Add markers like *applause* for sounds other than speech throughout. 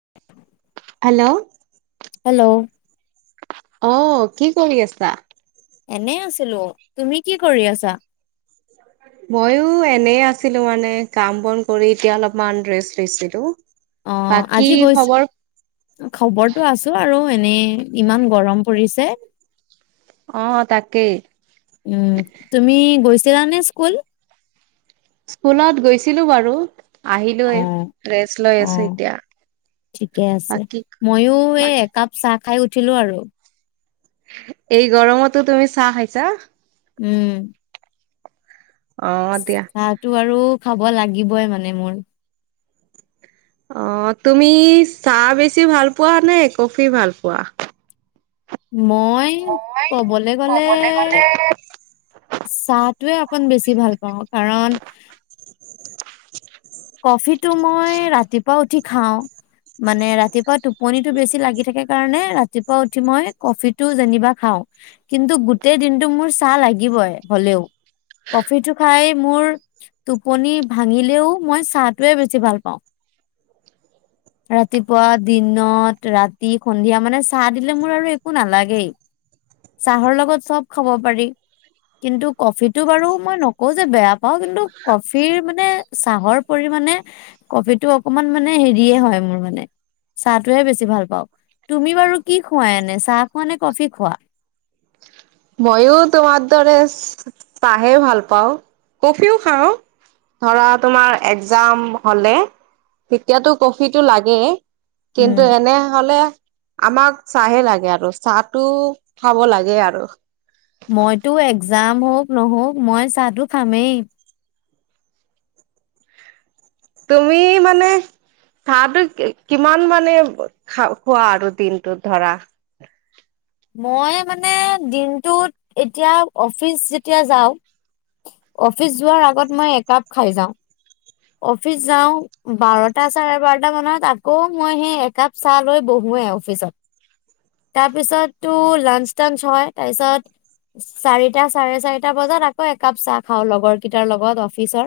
*inaudible* Hello hello অ কি কৰি আছা এনে আছিলোঁ তুমি কি কৰি আছা ময়ো এনে আছিলোঁ মানে কাম বন কৰি এতিয়া অলপমান ৰেষ্ট লৈছিলোঁ অ আজি গৈছো খবৰটো আছো আৰু এনেই ইমান গৰম পৰিছে অ তাকেই উম তুমি গৈছ জৰানী স্কুল স্কুলত গৈছিলো বাৰু অ আহিলোৱে ৰেষ্ট লৈ অ আছো এতিয়া। ঠিকে আছে বাকী ময়ো এই একাপ চাহ খাই উঠিলো আৰু এই গৰমতো তুমি চাহ খাইছা উম অ দিয়া। চাহো আৰু খাব লাগিবই মানে মোৰ অ তুমি চাহ বেছি ভাল পোৱা নে কফি ভাল পোৱা মই মই ক'বলৈ গ'লে ক'বলে গ'লে চাহটোৱে আকন বেছি ভাল পাওঁ কাৰণ *inaudible* কফিটো মই ৰাতিপুৱা উঠি খাওঁ মানে ৰাতিপুৱা টোপনিটো বেছি লাগি থাকে কাৰণে ৰাতিপুৱা উঠি মই কফিটো যেনিবা খাওঁ কিন্তু গোটেই দিনটো মোৰ চাহ লাগিবই হলেও কফি টো খাই মোৰ টোপনি ভাঙিলেও মই চাহটোৱে বেছি ভাল পাওঁ ৰাতিপুৱা দিনত ৰাতি সন্ধিয়া মানে চাহ দিলে মোৰ আৰু একো নালাগেই চাহৰ লগত চব খাব পাৰি কিন্তু কফিটো বাৰু মই নকওঁ যে বেয়া পাওঁ কিন্তু কফিৰ মানে চাহৰ পৰি মানে কফিটো অকমান মানে হেৰিয়ে হয় মোৰ মানে চাহটোহে বেছি ভাল পাওঁ তুমি বাৰু কি খুৱাই এনে চাহ খোৱা নে কফি খোৱা মইো তোমাৰ দৰে চাহে ভাল পাওঁ কফিও খাওঁ ধৰা তোমাৰ একজাম হ'লে তেতিয়াতো কফিটো লাগেই উম কিন্তু এনে হলে আমাক চাহে লাগে আৰু চাহটো খাব লাগে আৰু মইতো এক্জাম হওক নহওক মই চাহটো খামেই তুমি মানে চাহটো কিমান মানে খা খোৱা আৰু দিনটোত ধৰা মই মানে দিনটোত এতিয়া অফিচ যেতিয়া যাওঁ অফিচ যোৱাৰ আগত মই একাপ খাই যাওঁ অফিচ যাওঁ বাৰটা চাৰে বাৰটা মানত আকৌ মই সেই একাপ চাহ লৈ বহোোৱেই অফিচত তাৰপিছতো লাঞ্চ টাঞ্চ হয় তাৰপিছত চাৰিটা চাৰে চাৰিটা বজাত আকৌ একাপ চাহ খাওঁ লগৰ কেইটাৰ লগত অফিচৰ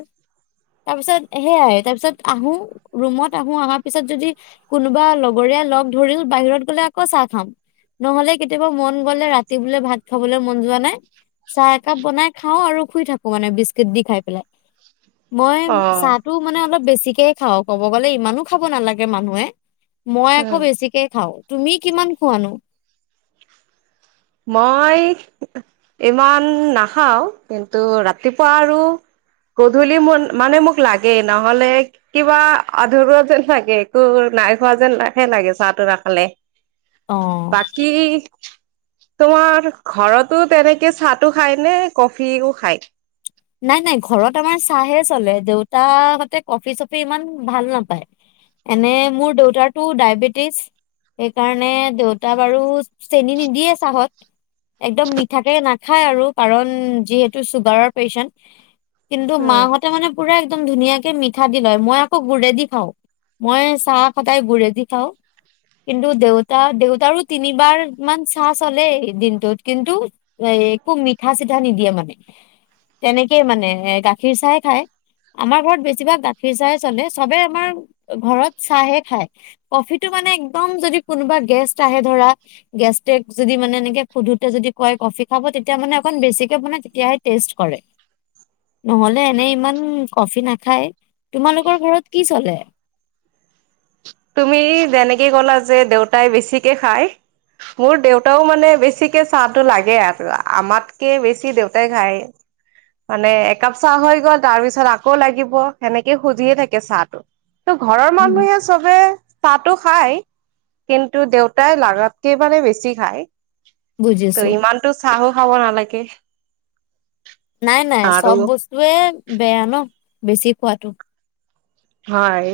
তাৰ পি আহত আহো আহাৰ পিছত যদি কোনোবা লগৰীয়া লগ ধৰিল বাহিৰত গলে আকৌ চাহ খ নহলে কেতিয়াবা মন গলে ৰাতি ব ভ খলৈ মন য চাহ একাপ বনাই খও আৰু শু থাক মানে বিস্ দি খাই পেলাই অ', চাহটো মানে অলপ বেছি বতিকে খাওঁ ক'ব গ'লে ইমানো খাব নালাগে মানুহে মই আকৌ উম বেছিকে খাওঁ তুমি কিমান খুৱনো মই ইমান নাখাও কিন্তু ৰাতিপুৱা আৰু গধূলি ম মানে মোক লাগেই নহলে কিবা আধৰুৱা যেন লাগে একো নাই খোৱা যেন হে লাগে চাহটো নাখালে অ বাকি তোমাৰ ঘৰতো তেনেকে চাহো খায় নে কফিও খায় নাই নাই ঘৰত আমাৰ চাহে চলে দেউতা হতে কফি চফি ইমান ভাল নাপায় এনে মোৰ দেউতাৰো ডায়বেটিছ সেইকাৰণে দেউতা বাৰু চেনী নিদিয়ে চাহত একদম মিঠাকে নাখায় আৰু কাৰণ যিহেতু চুগাৰৰ পেচণ্ কিন্তু মাহতে মানে পুৰা একদম ধুনীয়াকে মিঠা দি লয় মই আকৌ গুৰেদি খাওঁ মই চাহ সদাই গুৰেদি খাওঁ কিন্তু দেউতা দেউতাৰো তিনিবাৰ মান চাহ চলে দিনটোত কিন্তু এ একো মিঠা চিঠা নিদিয়ে মানে তেনেকেই মানে গাখীৰ চাহ খায় আমাৰ ঘৰত বেছিভাগ গাখীৰ চাহ চলে চবে আমাৰ ঘৰত চাহে খায় কফিটো মানে একদম যদি কোনোবা গেষ্ট আহে ধৰা গেষ্টে যদি মানে এনেকে সোধোতে যদি কয় কফি খাব তেতিয়া মানে অকন বেছিকে বনাই তেতিয়াহে টেষ্ট কৰে নহলে এনে ইমান কফি নাখায় তোমালোকৰ ঘৰত কি চলে! তুমি যেনেকে ক'লা যে দেউতাই বেছিকে খায়, মোৰ দেউতাও মানে বেছিকে চাহটো লাগে আৰু আমাতকে বেছি দেউতাই খায় মানে একাপ চাহ হৈ গল তাৰ পিছত আকৌ লাগিব সেনেকে খুজিয়ে থাকে চাহটো। টোৰ ঘৰৰ উম, মানুহে চাহটো খাই, কিন্তু দেউতাই লাগাতকে মানে বেছি খায়। বুজিছো ত ইমানটো চাহো খাব নালাগে। কে নাই নাই চব বস্তুয়ে বেয়া ন বেছি খোৱাটো হয়।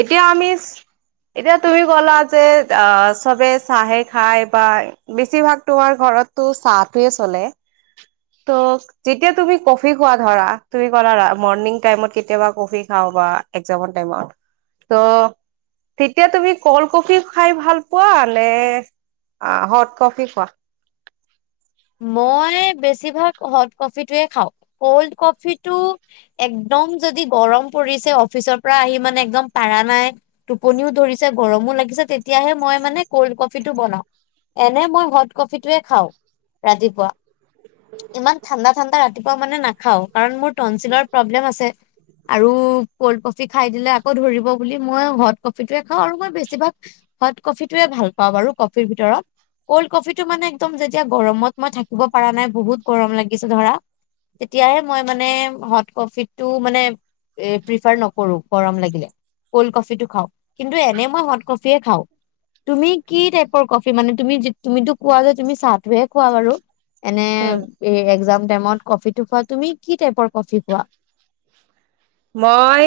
এতিয়া আমি এতিয়া তুমি কলা যে চবে চাহে খাই বা বেছিভাগ তোমাৰ ঘৰতটো চাহটোৱে চলে ত যেতিয়া তুমি কফী খোৱা ধৰা তুমি কলা মৰ্নিং টাইমত কেতিয়াবা কফী খাওঁ বা এগ ত তেতিয়া তুমি ক'ল কফি খাই ভাল পোৱা নে হট কফি খোৱা মই বেছিভাগ হট কফিটোৱে খাওঁ ক'ল্ড কফিটো একদম যদি গৰম পৰিছে অফিচৰ পৰা আহি মানে একদম পাৰা নাই টোপনিও ধৰিছে গৰমো লাগিছে তেতিয়াহে মই মানে ক'ল্ড কফিটো বনাওঁ এনে মই হট কফিটোৱে খাওঁ। ৰাতিপুৱা। ইমান ঠাণ্ডা ঠাণ্ডা। ৰাতিপুৱা মানে নাখাওঁ কাৰণ মোৰ টনচিলৰ প্ৰব্লেম আছে আৰু ক'ল্ড কফি খাই দিলে আকৌ ধৰিব বুলি মই হট কফিটোয়ে খাওঁ আৰু মই বেছিভাগ হট কফিয়ে ভাল পাওঁ বাৰু কফিৰ ভিতৰত ক'ল্ড কফিটো মানে একদম যেতিয়া। গৰমত মই থাকিব পৰা নাই বহুত গৰম লাগিছে ধৰা তেতিয়াহে মই মানে হট কফিটো মানে প্ৰিফাৰ নকৰো গৰম লাগিলে কল্ড কফিটো খাওঁ কিন্তু এনে মই হট কফিয়ে খাওঁ তুমি কি টাইপৰ কফি মানে তুমি তুমিতো কোৱা যে তুমি চাহ। দে কোৱা বাৰু এনে এৰ্গজাম ইমান কফিটো খোৱা তুমি কি টাইপৰ কফি খোৱা। মই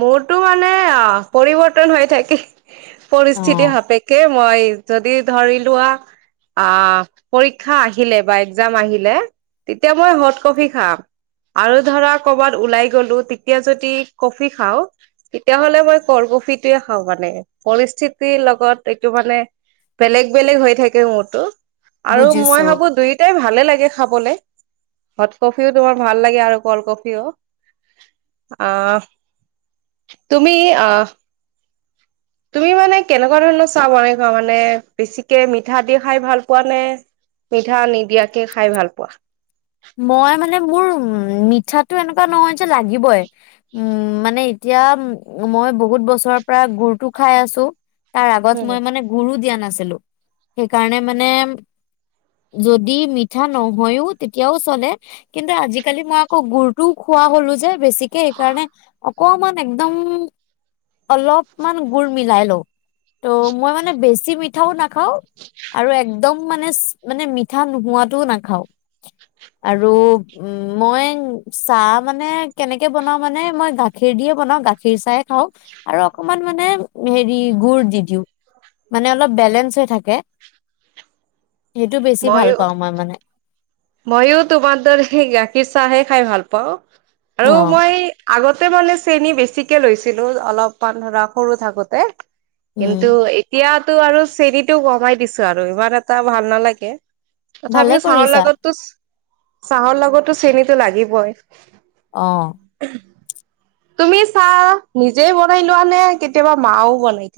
মোৰটো মানে অ পৰিৱৰ্তন হৈ থাকে। অ পৰিস্থিতি সাপেক্ষে মই যদি ধৰি লোৱা আ পৰীক্ষা আহিলে বা এৰ্গজাম আহিলে তেতিয়া মই হট কফি খাওঁ আৰু ধৰা কবাত ওলাই গলো। এতিয়া যদি কফি খাওঁ তেতিয়াাহ'লে মই ক'ল্ড কফিটোয়ে খাওঁ মানে, পৰিস্থিতিৰ লগত এইটো মানে বেলেগ বেলেগ হৈ থাকে মুদতো। আৰু মই বুজিছো ভাৱো দুয়োটাই ভালে লাগে। খাৱলে হট কফিওঁ তোমাৰ ভাল লাগে আৰু ক'ল্ড কফিওঁ আহ তুমি আহ তুমি মানে কেনেকুৱা ধৰণৰ চাহ বনাই খোৱা মানে বেছিকে মিঠা দি খাই ভাল পোৱা নে মিঠা নিদিয়াকে খাই ভাল পোৱা। মই মানে মোৰ উ মিঠাটো এনেকুৱা নহয় যে লাগিবয়ে উম মানে এতিয়া মই বহুত বছৰৰ পৰা গুৰটো খাই আছো। তাৰ আগত মই মানে গুৰু দিয়া। নাছিলো সেইকাৰণে মানে যদি মিঠা নহয়ো তেতিয়া এতিয়াও চলে কিন্তু আজিকালি মই আকৌ গুৰটো খোৱা হলো যে বেছিকে সেইকাৰণে অকমান একদম অলপমান গুৰ মিলাই লওঁ ত' মই মানে বেছি মিঠাওঁ নাখাওঁ আৰু একদম মানে মানে মিঠা নোহোৱাটোও নাখাওঁ। আৰু উ মই চাহ মানে কেনেকে বনাওঁ মানে মই গাখীৰ দিয়ে বনাওঁ গাখীৰ চাহে খাওঁ আৰু অকমান মানে হেৰি গুৰ দি দিওঁ মানে অলপ বেলেঞ্চ হৈ থাকে। সেইটো বেছি ভাল পাওঁ মই মানে। মইও তোমাৰ দৰে গাখীৰ চাহে খাই ভাল পাওঁ। অ আৰু মই আগত ততে মানে চেনি বেছিকে লৈছিলো অলপমান ধৰা সৰু থাকোতে। উম কিন্তু এতিয়া টো আৰু চেনিটো কমাই দিছোঁ আৰু ইমান এটা ভাল নালাগে। ভালে তথাপিও, চাহৰ কৰিছা লগত, - চাহৰ লগতো চেনিটো লাগিবই। অহ', তুমি', চাহ নিজেই বনাই লোৱা নে? কেতিয়াবা মাও বনাই?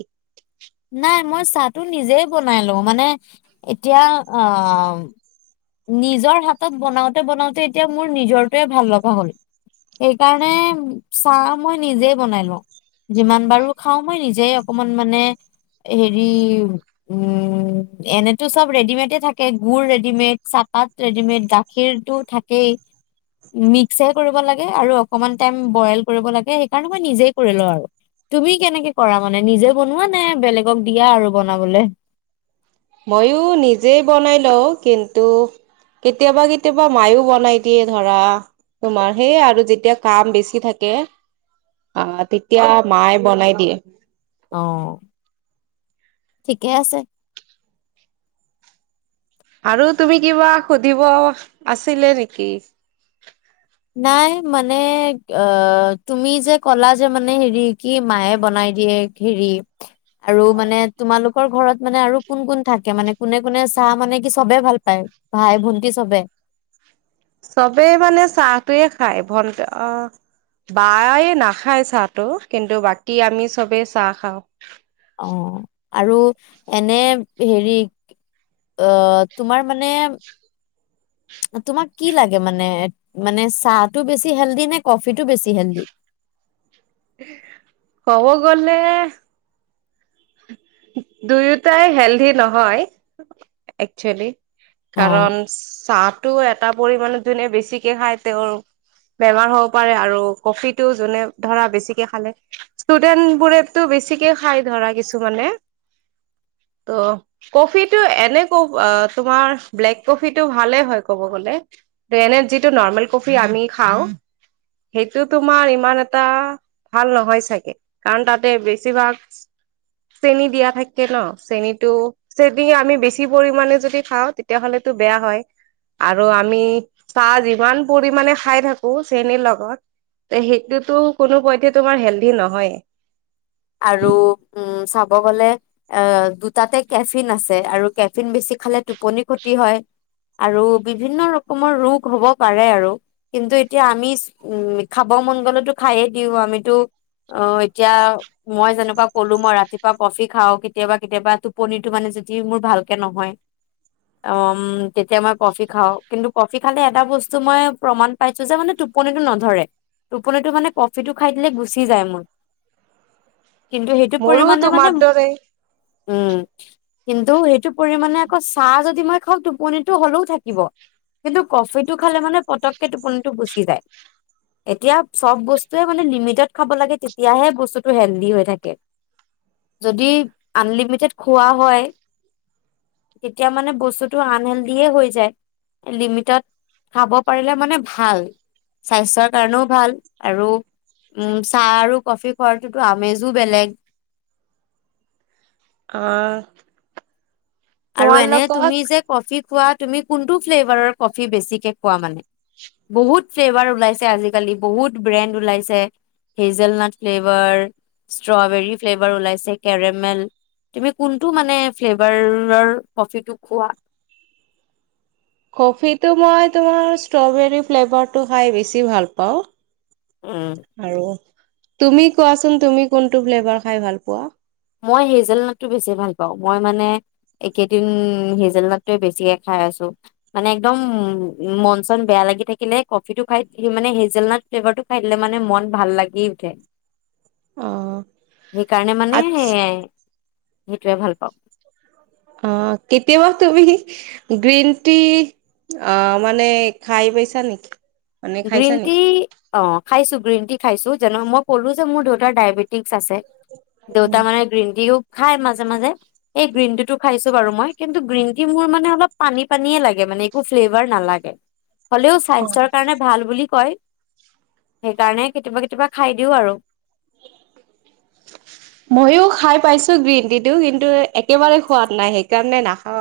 নাই মই চাহটো নিজে বনাই লওঁ, মানে এতিয়া আ, - নিজৰ হাতত বনাওঁতে -বনাওঁতে এতিয়া মোৰ নিজৰটোৱে ভাল লগা হ'ল। সেইকাৰণে চাহ মই নিজে বনাই লওঁ, যিমান বাৰো খাওঁ মই নিজেই অকমান মানে হেৰি উম, ' এনেতো চব ৰেডিমেটে থাকে গুৰ -ৰেডিমেট। চাহপাত, ৰেডিমেড গাখীৰটো থাকেই। মিস্কহে কৰিব লাগে আৰু অকমান টাইম বইল কৰিব লাগে, সেইকাৰণে মই নিজে কৰি লওঁ আৰু তুমি কেনেকে কৰা? মানে, নিজে বনোৱা নে', বেলেগক দিয়া আৰু বনাবলে? ময়ো নিজে বনাই লওঁ, কিন্তু কেতিয়াবা- -কেতিয়াবা মাইও বনাই দিয়ে। ধৰা তোমাৰ সেই আৰু যেতিয়া কাম বেছি থাকে, আহ, ' তেতিয়া মায় বনাই দিয়ে। অহ', ঠিকে আছে। আৰু তুমি, কিবা সুধিব আছিলে নেকি? নাই মানে অ, ' তুমি যে, কলা যে, '-মানে হেৰি কি মায়ে বনাই দিয়ে হেৰি, ' আৰু মানে তোমালোক, তেওঁৰ ঘৰত মানে আৰু কোন- কোন থাকে মানে, কোনে-কোনে চাহ মানে কি চবে ভাল পায়? ভাই -ভন্টি চবে? চবেই মানে চাহটোৱে খায় ভণ্ট-আ, ' বায় নাখায় চাহটো, কিন্তু বাকী আমি চবেই চাহ খাওঁ। অহ ', আৰু এনে হেৰি আহ, তোমাৰ মানে তোমাক কি লাগে? মানে মানে চাহটো বেছি হেল্ডি নে কফিটো বেছি হেল্ডি? কব গলেহ দুয়োটাই হেলদি নহয়? একচুৱেলি। অ'। কাৰণ চাতো এট তা পৰিমানত জুনে বেছিকে খাই তেওঁৰ বেমাৰ হ'ব পাৰে, আৰু কফিটো যোনে ধৰা বেছিকে খালে। ষ্টুডেণ্ট বোৰেটো বেছিকে খাই ধৰা কিছুমানে। অ, কফিটো এনেক-আ তোমাৰ ব্লেক কফিটো ভালে হয় ক'ব গলে। এনে যিটো নৰ্মেল কফি আমি খাওঁ সেইটো তোমাৰ ইমান এটা ভাল নহয় চাগে? কাৰণ তাতে বেছিভাগ চেনি দিয়া থাকে ন, চেনিটো চেনি আমি বেছি পৰিমাণে যদি খাওঁ তেতিয়াহলেতো বেয়া হয়। আৰু আমি চাহ যিমান পৰিমাণে খাই থাকোঁ চেনিৰ লগত তেহ সেইটোতো কোনোপধ্যেই তোমাৰ হেলডি নহয়। আৰু উম, চাব কব গলে আ, দুটাতে কেফিন আছে। আৰু কেফিন বেছি খালে টোপনি ক্ষতি হয়। আৰু বিভিন্ন ৰকমৰ ৰোগ হ'ব পাৰে। আৰু কিন্তু এতিয়া আমি উম, খাব মন গলেতো খায়ে দিওঁ আমিতো অ এতিয়া মই যেনেকুৱা ক'লো মই ৰাতিপুৱা কফি খাওঁ কেতিয়াবা কেতিয়াবা টোপনিটো মানে যদি মোৰ ভালকে নহয় ঔম, তেতিয়া মই কফি খাওঁ কিন্তু কফি খালে এটা বস্তু মই প্ৰমাণ পাইছো যে মানে টোপনিটো নধৰে। টোপনিটো মানে কফিটো খাই দিলে গুচি যায় মোৰ। কিন্তু সেইটো মোৰো পৰিমাণে মানে তোমাত দৰেই। উম, কিন্তু এইটো পৰিমাণে আকৌ চাহ যদি মই *unintelligible* টোপনিটো হ'লেও থাকিব। কিন্তু কফিটো খালে মানে পতককে টোপনিটো গুচি যায়। এতিয়া চব বস্তুৱে মানে লিমিটত খাব লাগে। তেতিয়াহে বস্তু *unintelligible* হেলডি হৈ থাকে। যদি আনলিমিটেত খোৱা হয়। তেতিয়া মানে বস্তুতটো আনহেলডিয়ে হয় যায়। লিমিটড খাব পাৰিলে মানে ভাল। স্বাস্থ্যৰ কাৰণেও ভাল আৰু উম, চাহ আৰু কফি খুৱাৰ কিন্তু আমেজো বেলেগ *unintelligible* আৰু তোমাৰ এনে লগত তুমি যে কফি খোৱা তুমি কোনটো ফ্লেভাৰৰ কফি বেছিকে খোৱা মানে? বহুত ফ্লেভাৰ ওলাইছে। আজিকালি বহুত ব্ৰেণ্ড ওলাইছে। হেজেলনাট ফ্লেভাৰ, ষ্ট্ৰৱেৰী ফ্লেভাৰ ওলাইছে। কেৰেমেল তুমি কোনটো মানে ফ্লেভাৰ কফিটো খোৱা কফিটো মই তোমাৰ ষ্ট্ৰৱেৰী ফ্লেভাৰটো খাই ভাল পাওঁ। উম। আৰু। তুমি কোৱাচোন তুমি কোনটো ফ্লেবাৰ খাই ভাল পোৱা? মই হেজেলনাটটো বেছি ভাল পাওঁ। মই মানে একেদিন উম, হেজেলনাটটোৱে বেছিয়ে খাই আছোঁ। মানে একদম-উম, মন চন বেয়া লাগি থাকিলে কফিটো খাই দিওঁ মানে হেজেলনাাট ফ্লেভাৰটো খাই দিলে মানে মন ভাল লাগি উঠে। অ সেইকাৰণে মানে আচ্ছ সে সেইটোৱে ভাল পাওঁ অ কেতিয়াবা তুমি গ্ৰীণ টি অ মানে খাই পাইছা নেকি মানে খাইছা গ্ৰীণ টি নেকি অ খাইছো গ্ৰীণ টি খাইছো যেনো মই সলো যে মোৰ দেউতাৰ ডায়বেটিক আছে আছে দেউতা মানে গ্ৰীণটিও খাই মাজে মাজে এই গ্ৰীণ টি টো খাইছো বাৰু মই কিন্তু গ্ৰীণ টি মোৰ মানে অলপ পানী পানে লাগে মানে একো ফ্লেভাৰ নালাগে হ'লেও অ ছায়ন্সৰ ভাল বুলি কয় সেইকাৰণে কেতিয়াবা কেতিয়াবা খাই দিও আৰু ময়ো খাই পাইছো গ্ৰীণ টি টো কিন্তু একেবাৰে সোৱাদ নাই সেইকাৰণে নাখাও